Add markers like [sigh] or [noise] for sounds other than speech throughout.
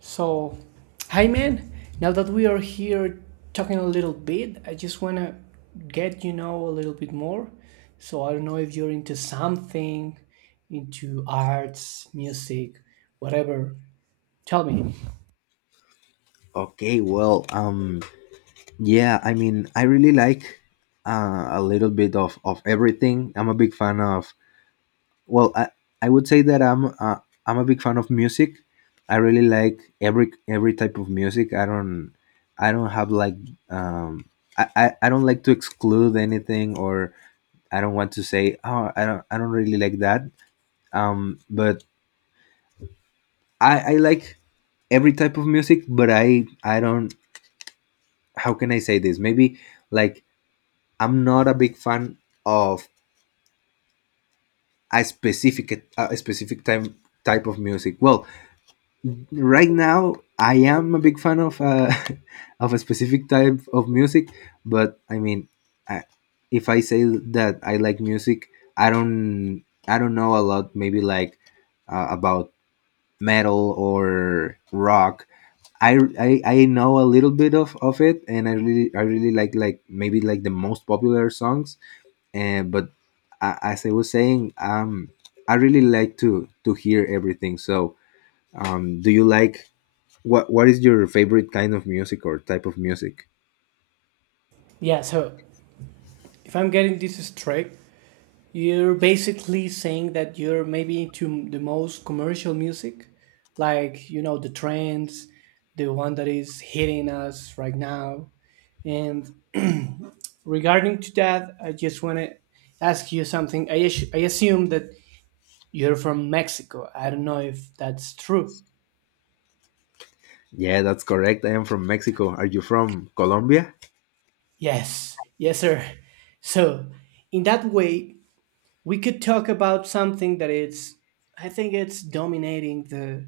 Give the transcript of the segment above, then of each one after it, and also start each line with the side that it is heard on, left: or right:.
right: So, hi man. Now that we are here talking a little bit, I just want to get a little bit more. So, I don't know if you're into something, into arts, music, whatever. Tell me.
left: Okay, well, yeah, I mean, I really like a little bit of everything. I'm a big fan of. Well, I would say that I'm a big fan of music. I really like every type of music. I don't have like um I don't like to exclude anything or I don't want to say oh I don't really like that. But I like every type of music, but I don't. How can I say this? Maybe like I'm not a big fan of a specific time type of music. Well, right now I am a big fan of [laughs] of a specific type of music, but I mean, I, if I say that I like music, I don't know a lot. Maybe like about metal or rock. I know a little bit of it, and I really like maybe like the most popular songs, but as I was saying, I really like to hear everything. So, do you like what is your favorite kind of music or type of music?
right: Yeah, so if I'm getting this straight, you're basically saying that you're maybe into the most commercial music, like, the trends, the one that is hitting us right now. And regarding to that, I just want to ask you something. I assume that you're from Mexico. I don't know if that's true.
left: Yeah, that's correct. I am from Mexico. Are you from Colombia?
right: Yes, yes, sir. So, in that way, we could talk about something that it's, I think it's dominating the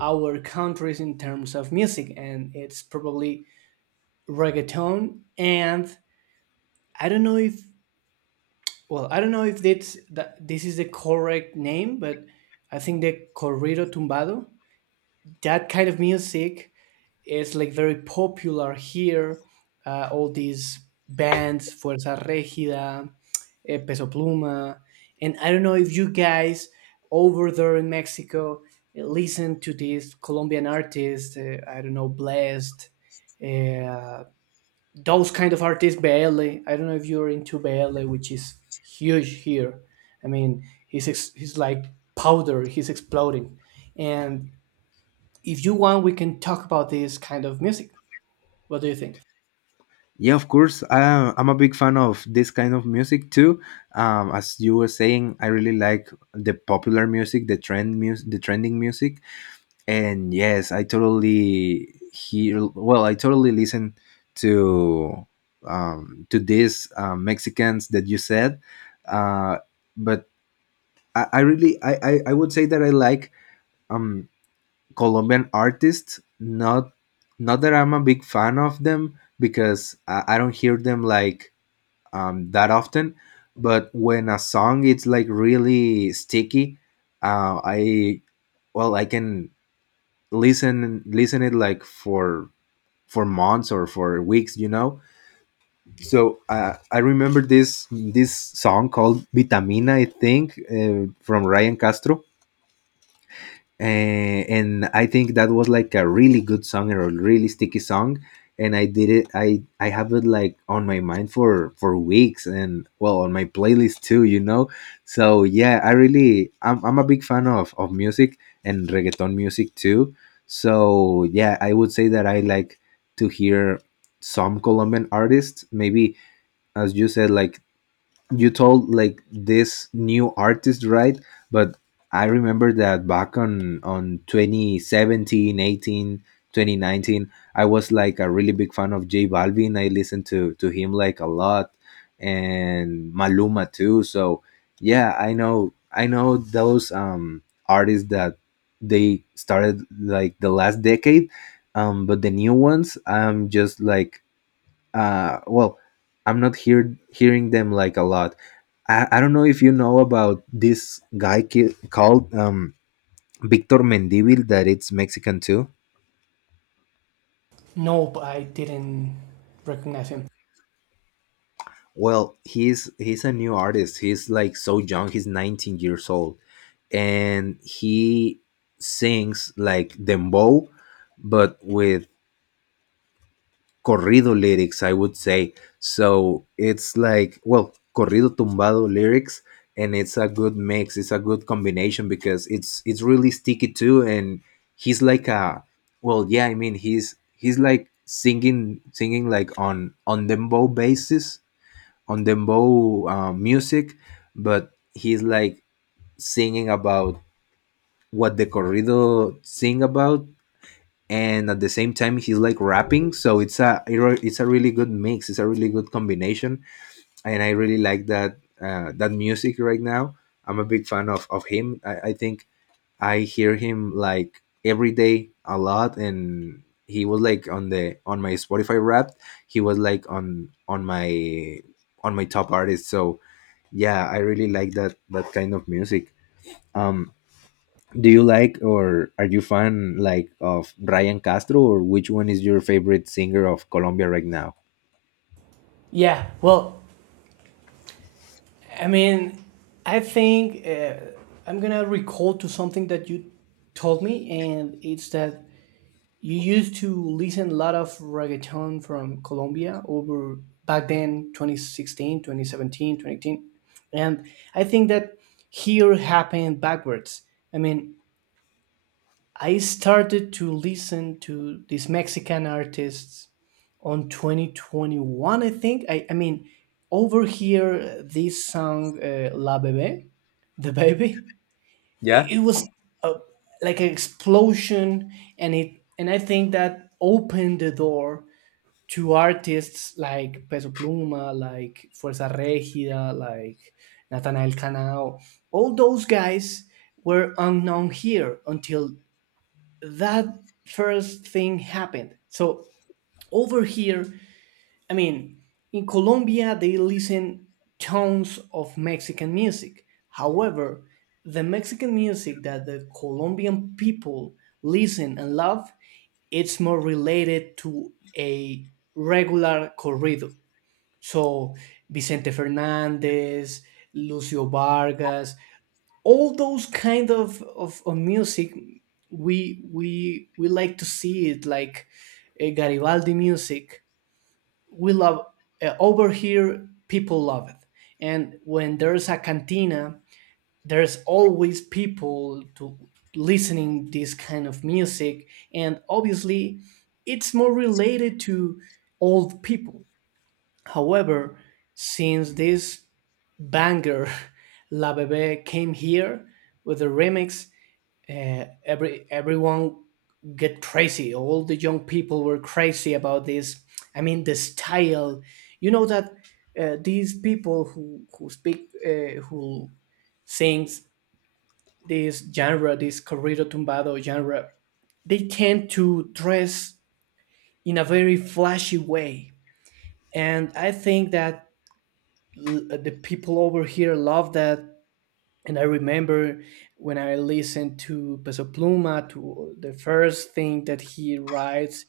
right: our countries in terms of music, and it's probably reggaeton. And I don't know if, well, I don't know if it's that this is the correct name, but I think the corrido tumbado, that kind of music, is like very popular here. All these bands, Fuerza Regida, Peso Pluma, and I don't know if you guys over there in Mexico listen to these Colombian artists. I don't know, Blessed, uh, those kind of artists. Baile. I don't know if you're into Baile, which is huge here. I mean, he's like powder. He's exploding, and if you want, we can talk about this kind of music. What do you think?
left: Yeah, of course. I'm a big fan of this kind of music too. As you were saying, I really like the popular music, the trend music, the trending music. And yes, I totally hear. Well, I totally listen to to these Mexicans that you said, uh, but I would say that I like um, Colombian artists. Not that I'm a big fan of them, because I don't hear them like that often. But when a song it's like really sticky, I well, I can listen it like for months or for weeks, so I remember this song called Vitamina, I think, from Ryan Castro. And I think that was like a really good song, or a really sticky song. And I did it. I have it like on my mind for weeks, and well, on my playlist too. So yeah, I really I'm a big fan of music, and reggaeton music too. So yeah, I would say that I like to hear some Colombian artists. Maybe, as you said, like, you told like this new artist, right? But I remember that back on 2017, 18, 2019, I was like a really big fan of J Balvin. I listened to him like a lot, and Maluma too. So yeah, I know those artists that they started like the last decade. But the new ones, I'm just like, well, I'm not hearing them like a lot. I don't know if you know about this guy, called Victor Mendivil, that it's Mexican too.
right: Nope, I didn't recognize him.
left: Well, he's a new artist. He's like so young. He's 19 years old, and he sings like dembow, but with corrido lyrics, I would say. So it's like, well, corrido tumbado lyrics, and it's a good mix. It's a good combination, because it's really sticky too. And he's like well, yeah. I mean, he's like singing like on dembow basis, on dembow music, but he's like singing about what the corrido sing about. And at the same time, he's like rapping. So it's a really good mix. It's a really good combination, and I really like that music right now. I'm a big fan of him. I think I hear him like every day a lot, and he was like on my Spotify Wrapped. He was like on my top artist. So yeah, I really like that kind of music. um do you like, or are you fan like of Brian Castro? Or which one is your favorite singer of Colombia right now?
right: Yeah, well, I mean, I think I'm gonna recall to something that you told me, and it's that you used to listen a lot of reggaeton from Colombia over back then 2016, 2017, 2018, and I think that here happened backwards. I mean, I started to listen to these Mexican artists on 2021, I think. I mean, over here, this song, La Bebe, The Baby,
left: Yeah.
right: it was a, like an explosion. And I think that opened the door to artists like Peso Pluma, like Fuerza Regida, like Natanael Canao. All those guys were unknown here until that first thing happened. So over here, I mean, in Colombia, they listen tons of Mexican music. However, the Mexican music that the Colombian people listen and love, it's more related to a regular corrido. So Vicente Fernandez, Lucio Vargas, all those kind of music, we like to see it like Garibaldi music. We love, over here people love it, and when there's a cantina, there's always people to listening this kind of music. And obviously, it's more related to old people. However, since this banger [laughs] La Bebe came here with a remix, everyone get crazy. All the young people were crazy about this. I mean, the style. You know that these people who speak who sings this genre, this corrido tumbado genre, they tend to dress in a very flashy way, and I think that the people over here love that. And I remember when I listened to Peso Pluma, to the first thing that he writes,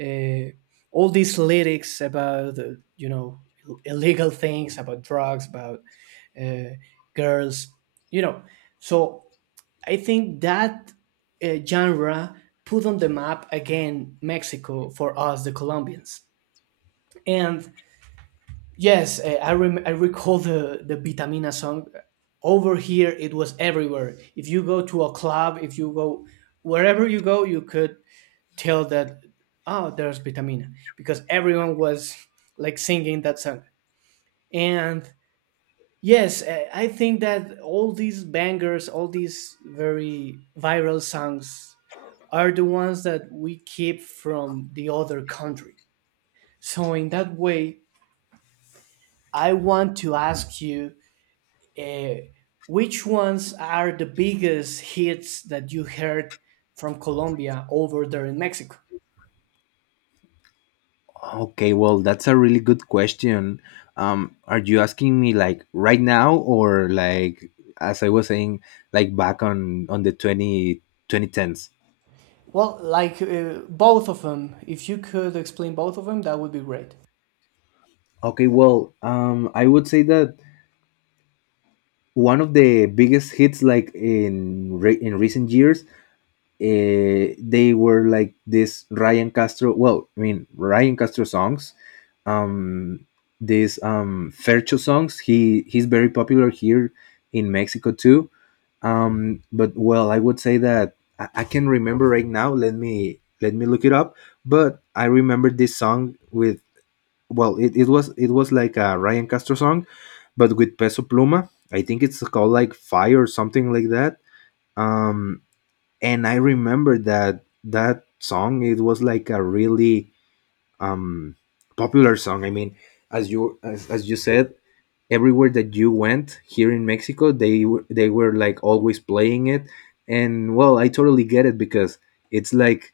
right: uh, all these lyrics about illegal things, about drugs, about uh, girls, you know. So I think that genre put on the map again Mexico for us, the Colombians. And yes, I recall the Vitamina song. Over here, it was everywhere. If you go to a club, if you go wherever you go, you could tell that oh, there's Vitamina because everyone was like singing that song. And yes, I think that all these bangers, all these very viral songs, are the ones that we keep from the other country. So in that way, I want to ask you, uh, which ones are the biggest hits that you heard from Colombia over there in Mexico?
left: Okay, well, that's a really good question. Are you asking me like right now, or like, as I was saying, like back on the twenty twenty tens?
right: Well, like, both of them. If you could explain both of them, that would be great.
left: Okay, well, I would say that one of the biggest hits, like in recent years, they were like this Ryan Castro. Well, I mean, Ryan Castro songs, um, these Fercho songs. He's very popular here in Mexico too. But well, I would say that I can remember right now. Let me look it up. But I remember this song with, well, it was like a Ryan Castro song, but with Peso Pluma. I think it's called like Fire or something like that. Um, and I remember that that song, it was like a really um popular song. I mean, as you said, everywhere that you went here in Mexico, they were like always playing it. And well, I totally get it, because it's like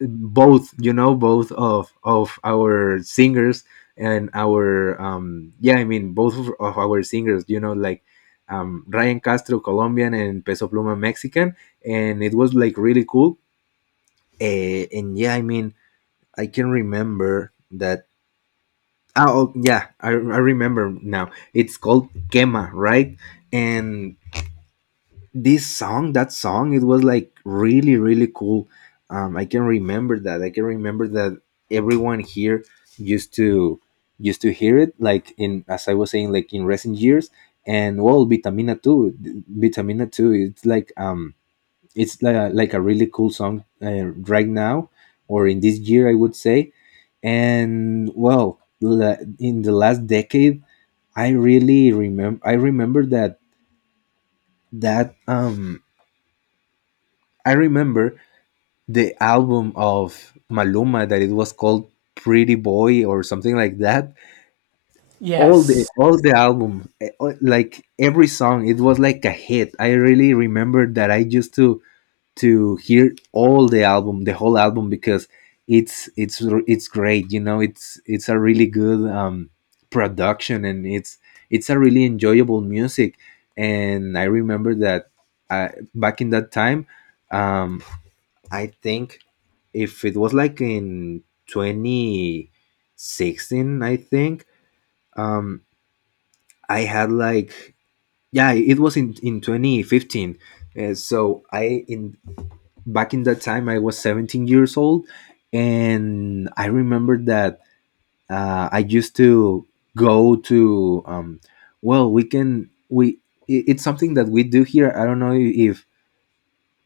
left: both, of our singers, and our, yeah, I mean, both of our singers, like, Ryan Castro Colombian and Peso Pluma Mexican. And it was like really cool. And yeah, I mean, I can remember that. Oh, oh, yeah, I remember now. It's called Kema, right? And this song, that song, it was like really, really cool. I can remember that. I can remember that everyone here used to used to hear it, like, in as I was saying, like, in recent years. And well, Vitamina Two, Vitamina Two, it's like like a really cool song, right now, or in this year, I would say. And well, in the last decade, I remember that um i remember the album of Maluma, that it was called Pretty Boy or something like that. All the,
right: Yes.
left: album like every song, it was like a hit. I really remember that. I used to hear all the album, the whole album, because it's it's it's great. It's a really good, production, and it's a really enjoyable music. And I remember that, back in that time, um, I think if it was like in 2016, I think, um, I had like yeah, it was in 2015. So, I in back in that time, I was 17 years old. And I remember that, I used to go to well, we can we it- it's something that we do here. I don't know if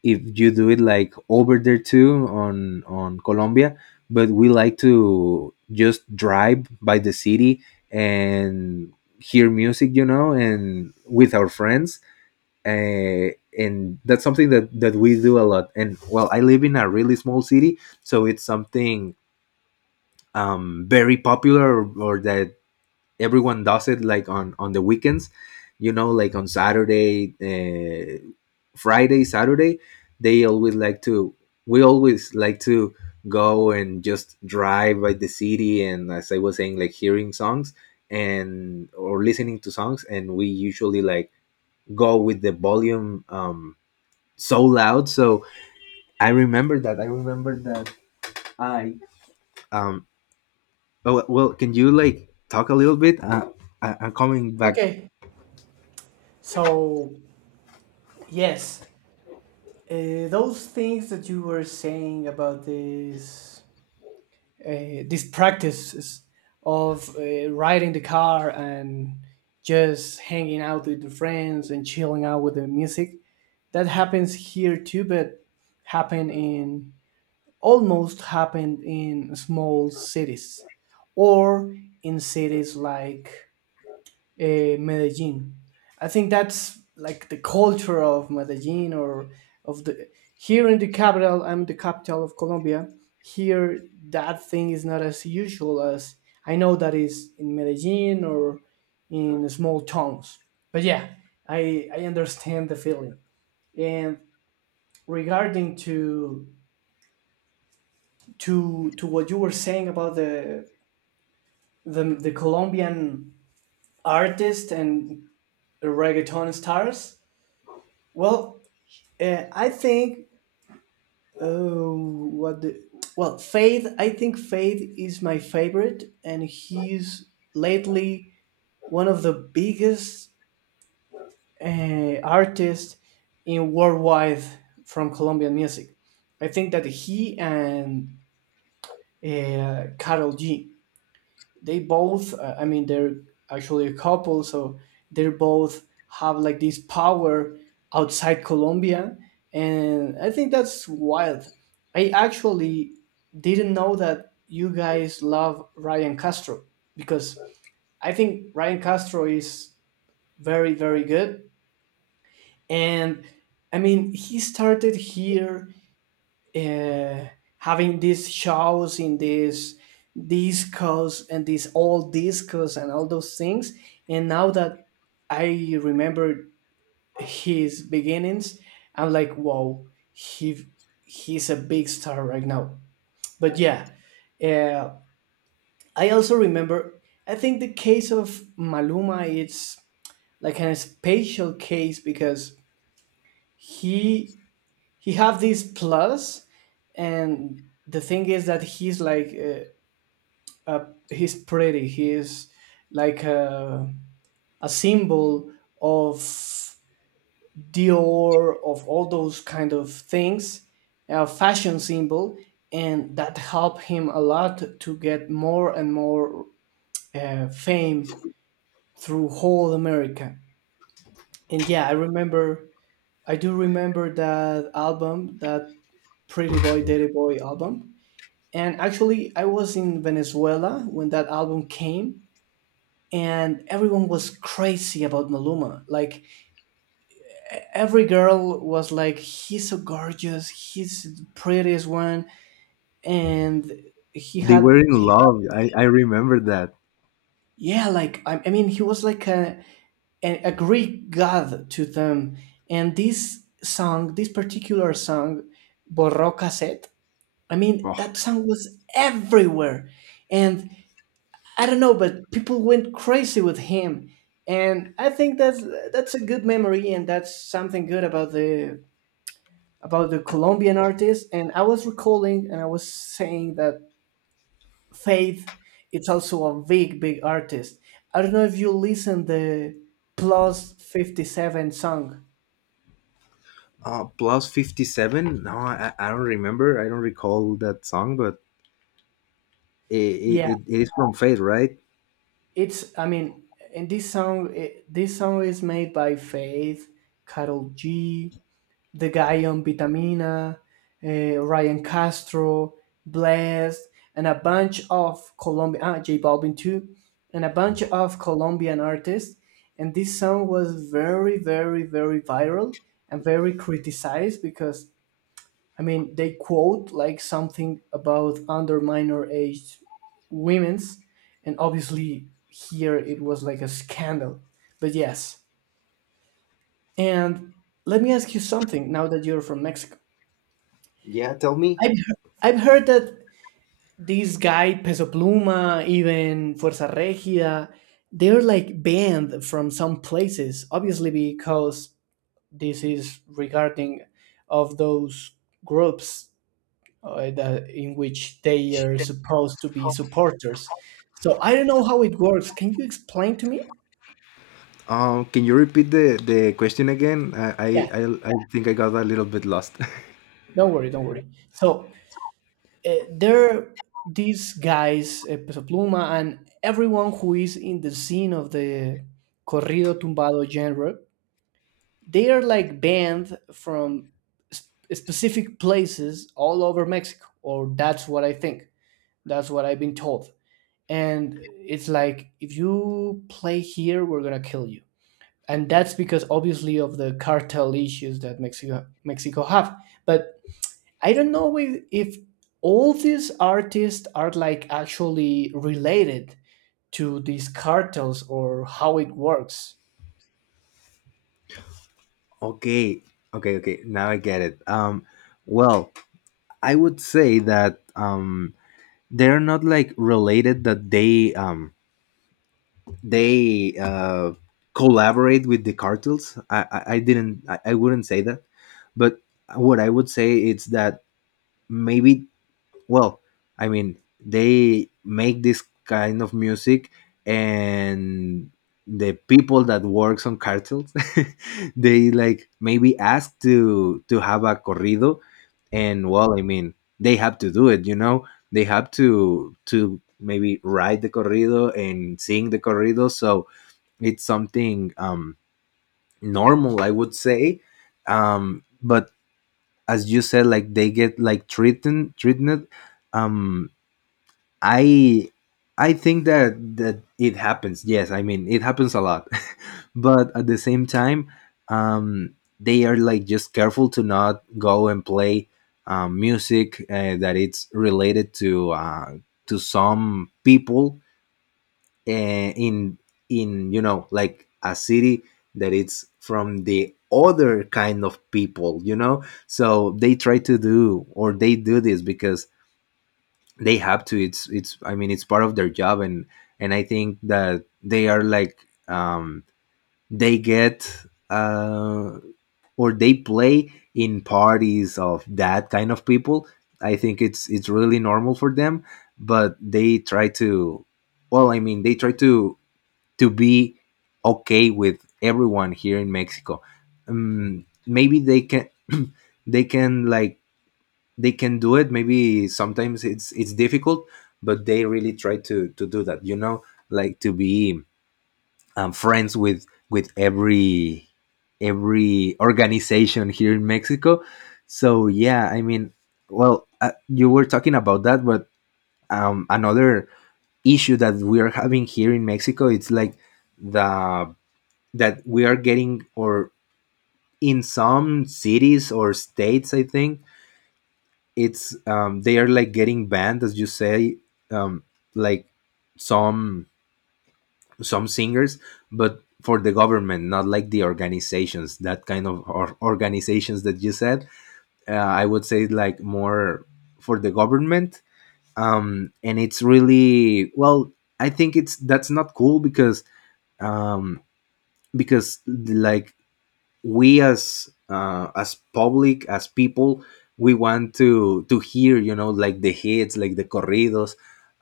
left: if you do it like over there too, on Colombia. But we like to just drive by the city and hear music, and with our friends, uh, and that's something that we do a lot. And well, I live in a really small city, so it's something, very popular, or that everyone does it, like on the weekends, like on Saturday, Friday, Saturday. They always like to We always like to go and just drive by the city and, as I was saying, like hearing songs and, or listening to songs. And we usually like go with the volume, so loud. So I remember that. I remember that I um. Oh well, can you like talk a little bit? I'm coming back.
right: Okay. So, yes, those things that you were saying about this, these practices of riding the car and just hanging out with the friends and chilling out with the music, that happens here too, but happen in almost happened in small cities or in cities like Medellin. I think that's like the culture of Medellin or of the here in the capital. I'm the capital of Colombia. Here, that thing is not as usual as I know that is in Medellin or in small towns. But yeah, I understand the feeling, and regarding to what you were saying about the the Colombian artist and reggaeton stars. Well, I think, oh, what the, well, Faith. I think Faith is my favorite, and he's lately one of the biggest artists in worldwide from Colombian music. I think that he and Carol G, they both I mean they're actually a couple. So they both have like this power outside Colombia, and I think that's wild. I actually didn't know that you guys love Ryan Castro because I think Ryan Castro is very, very good. And I mean, he started here uh, having these shows in these discos and these old discos and all those things. And now that I remember his beginnings, I'm like, wow, he he's a big star right now. But yeah, uh, I also remember. I think the case of Maluma, it's like a special case because he he have this plus, and the thing is that uh, uh, he's pretty, he's like a symbol of Dior, of all those kind of things, a fashion symbol, and that helped him a lot to get more and more fame through whole America. And yeah, I do remember that album, that pretty boy daddy boy album. And actually, I was in Venezuela when that album came, and everyone was crazy about Maluma. Like, every girl was like, he's so gorgeous, he's the prettiest one. And he
left: They
right: had,
left: were in
right: he,
left: love. I remember that.
right: yeah, like, I mean, he was like a Greek god to them. And this song, this particular song, Borro Cassette, I mean,
left: Oh,
right: that song was everywhere. And I don't know, but people went crazy with him, and I think that's a good memory, and that's something good about the Colombian artist. And I was recalling, and I was saying that Faith, it's also a big, big artist. I don't know if you listen the +57 song.
left: +57. No, I don't remember. I don't recall that song, but it
right: Yeah,
left: it, it is from Faith, right?
right: it's. I mean, in this song, this song is made by Faith, Carol G, the guy on Vitamina, Ryan Castro, Blessed, and a bunch of Colombian, J Balvin too, and a bunch of Colombian artists. And this song was very, very, very viral and very criticized because, I mean, they quote like something about under minor age women's. And obviously, here it was like a scandal. But yes. And let me ask you something now that you're from Mexico.
left: Yeah. Tell me.
right: I've heard, I've heard that these guy Peso Pluma, even Fuerza Regida, they're like banned from some places, obviously because this is regarding of those groups, that, in which they are supposed to be supporters. So I don't know how it works. Can you explain to me?
left: Can you repeat the question again? I, I
right: Yeah,
left: I I think I got a little bit lost.
right: don't worry, don't worry. So there these guys, Peso Pluma and everyone who is in the scene of the corrido tumbado genre, they are like banned from specific places all over Mexico, or that's what I think, that's what I've been told. And it's like, if you play here, we're going to kill you. And that's because obviously of the cartel issues that Mexico have. But I don't know if all these artists are like actually related to these cartels or how it works.
left: [laughs] Okay, okay, okay. Now I get it. Well, I would say that, they're not like related, that they, they collaborate with the cartels. I didn't. I wouldn't say that, but what I would say is that maybe, well, I mean, they make this kind of music, and the people that works on cartels, [laughs] they like maybe ask to have a corrido, and well, I mean, they have to do it. They have to maybe write the corrido and sing the corrido. So it's something, normal, I would say. But as you said, like they get like treated um I I think that it happens. Yes, I mean it happens a lot, [laughs] but at the same time, um, they are like just careful to not go and play music that it's related to some people uh, in in you know like a city that it's from the other kind of people, you know, so they try to do or they do this because they have to. It's I mean, it's part of their job. And I think that they are like, um they get, uh or they play in parties of that kind of people. I think it's really normal for them, but they try to, well, I mean, they try to be okay with everyone here in Mexico. Maybe they can [clears throat] they can like, they can do it. Maybe sometimes it's difficult, but they really try to do that, you know, like to be friends with every organization here in Mexico. So yeah, I mean, well, you were talking about that. But another issue that we are having here in Mexico, it's like the, that we are getting, or in some cities or states, I think it's they are like getting banned, as you say, um like some some singers, but for the government, not like the organizations, that kind of, or organizations that you said. I would say like more for the government. And it's really, well, I think it's, that's not cool because, um because like we, as public, as people, we want to hear, you know, like the hits, like the corridos.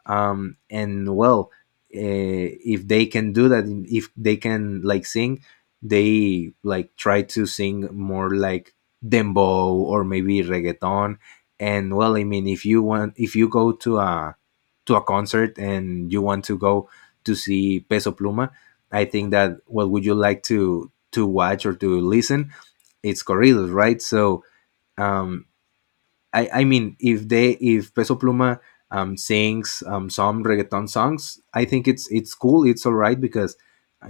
left: And, well, if they can do that, if they can like sing, they like try to sing more like dembow or maybe reggaeton. And, well, I mean, if you want, if you go to a concert and you want to go to see Peso Pluma, I think that, what would you like to watch or to listen? It's corridos, right? So um, I mean, if they, if Peso Pluma sings some reggaeton songs, I think it's cool, it's all right because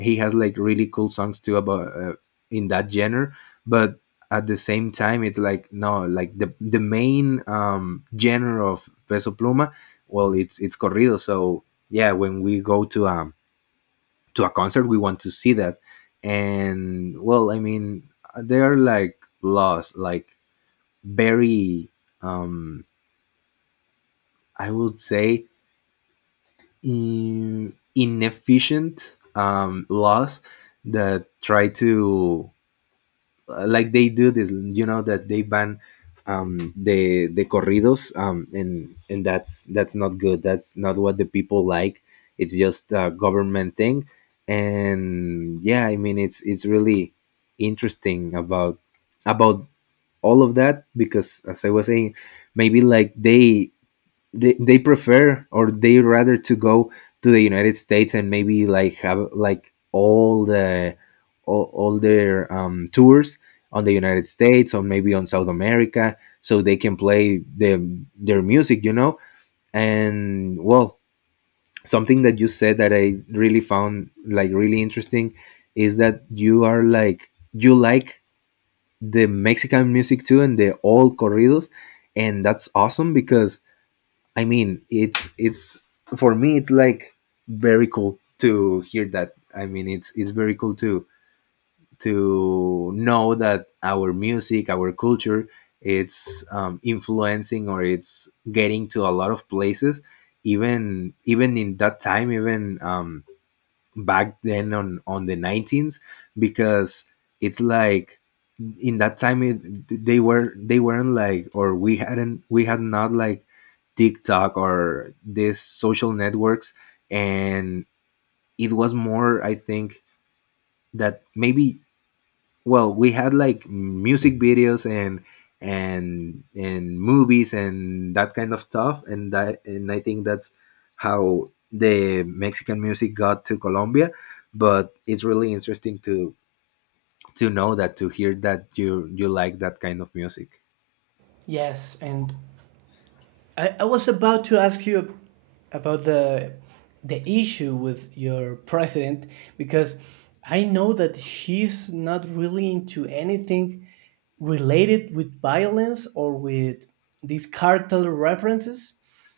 left: he has like really cool songs too, about, in that genre. But at the same time, it's like no, like the main genre of Peso Pluma, well, it's corrido. So yeah, when we go to a concert, we want to see that. And, well, I mean, they are like laws, like very, um I would say, inefficient laws that try to, like they do this, you know, that they ban the corridos. And that's not good, that's not what the people like. It's just a government thing. And yeah, I mean, it's really interesting about about all of that because, as I was saying, maybe like they, they prefer, or they rather to go to the United States, and maybe like have like all their tours on the United States or maybe on South America, so they can play their music, you know? And, well, something that you said that I really found like really interesting is that you are like, you like the Mexican music too, and the old corridos. And that's awesome because, I mean, it's for me, it's like very cool to hear that. I mean, it's very cool to know that our music, our culture, it's influencing, or it's getting to a lot of places, even in that time, even back then on the 19s because it's like, in that time it, they weren't like, or we had not like TikTok or these social networks. And it was more, I think, that maybe, well, we had like music videos and, and movies and that kind of stuff. And that, and I think that's how the Mexican music got to Colombia. But it's really interesting to know that, to hear that you like that kind of music.
right: Yes, and I was about to ask you about the issue with your president because I know that he's not really into anything related with violence or with these cartel references.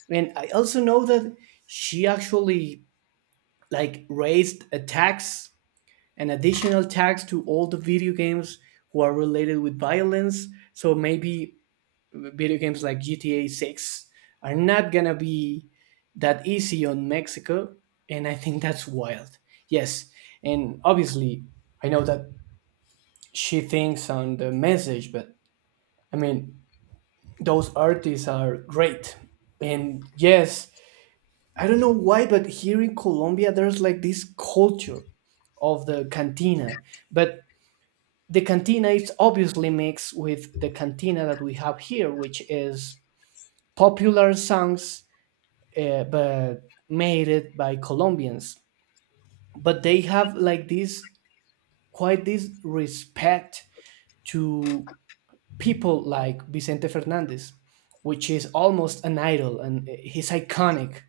right: And I also know that she actually like raised a tax, an additional tax to all the video games who are related with violence. So maybe video games like GTA 6 are not going to be that easy on Mexico. And I think that's wild. Yes. And obviously, I know that she thinks on the message, but I mean, those artists are great. And yes, I don't know why, but here in Colombia, there's like this culture of the cantina. But the cantina is obviously mixed with the cantina that we have here, which is popular songs, but made it by Colombians. But they have like this quite this respect to people like Vicente Fernandez, which is almost an idol, and he's iconic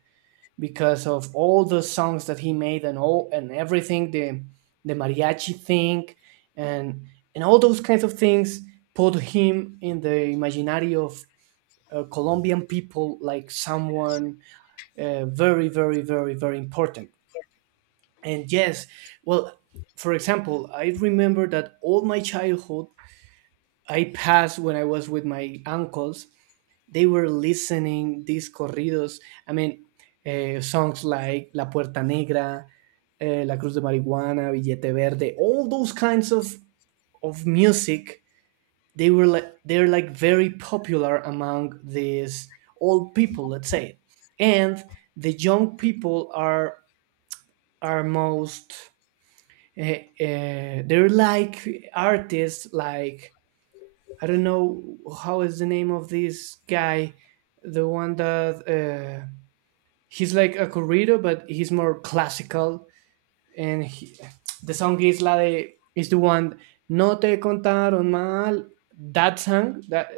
right: because of all the songs that he made and all and everything, the mariachi thing, and and all those kinds of things put him in the imaginary of Colombian people like someone very, very, very, very important. And yes, well, for example, I remember that all my childhood I passed when I was with my uncles, they were listening these corridos. I mean, songs like La Puerta Negra, La Cruz de Marihuana, Billete Verde, all those kinds of music. They're like very popular among these old people, let's say, and the young people are most. Uh, they're like artists like, I don't know how is the name of this guy, the one that, he's like a corrido, but he's more classical, and he, the song is la de, is the one no te contaron mal. That song, that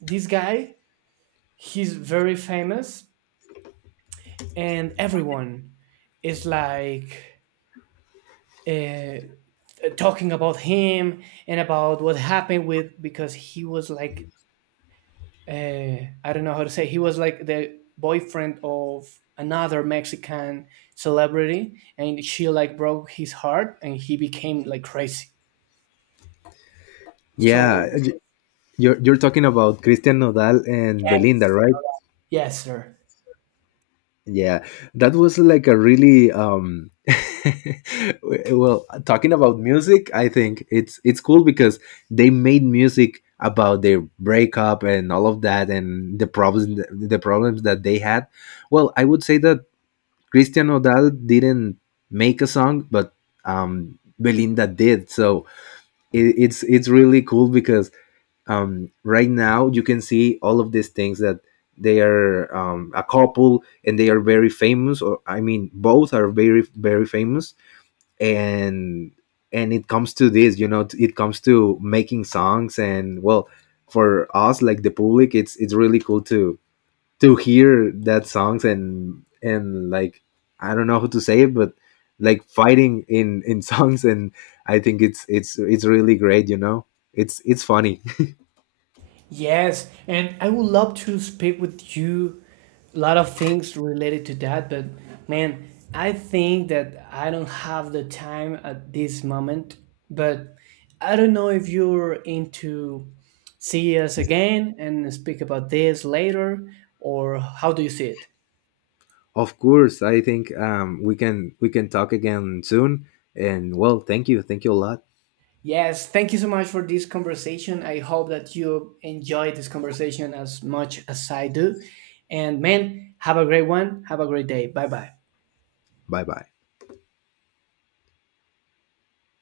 right: this guy, he's very famous, and everyone is like, uh, talking about him and about what happened with, because he was like, uh, I don't know how to say. He was like the boyfriend of another Mexican celebrity, and she like broke his heart, and he became like crazy. So
left: Yeah, you're talking about Christian Nodal and Belinda,
right: yes,
left: right?
right: yes, sir.
left: Yeah, that was like a really [laughs] well, talking about music, I think it's cool because they made music about their breakup and all of that, and the problems that they had. Well, I would say that Christian Odal didn't make a song, but Belinda did. So it's really cool because, right now you can see all of these things, that they are a couple and they are very famous, or I mean, both are very very famous. And it comes to this, you know, it comes to making songs. And, well, for us, like the public, it's really cool to hear that songs, and like, I don't know how to say it, but like fighting in [laughs] songs, and I think it's really great, you know, it's funny.
right: Yes, and I would love to speak with you a lot of things related to that, but man, I think that I don't have the time at this moment. But I don't know if you're into see us again and speak about this later, or how do you see it?
left: Of course, I think we can talk again soon. And, well, thank you a lot.
right: Yes, thank you so much for this conversation. I hope that you enjoyed this conversation as much as I do. And man, have a great one. Have a great day. Bye bye.
left: Bye bye.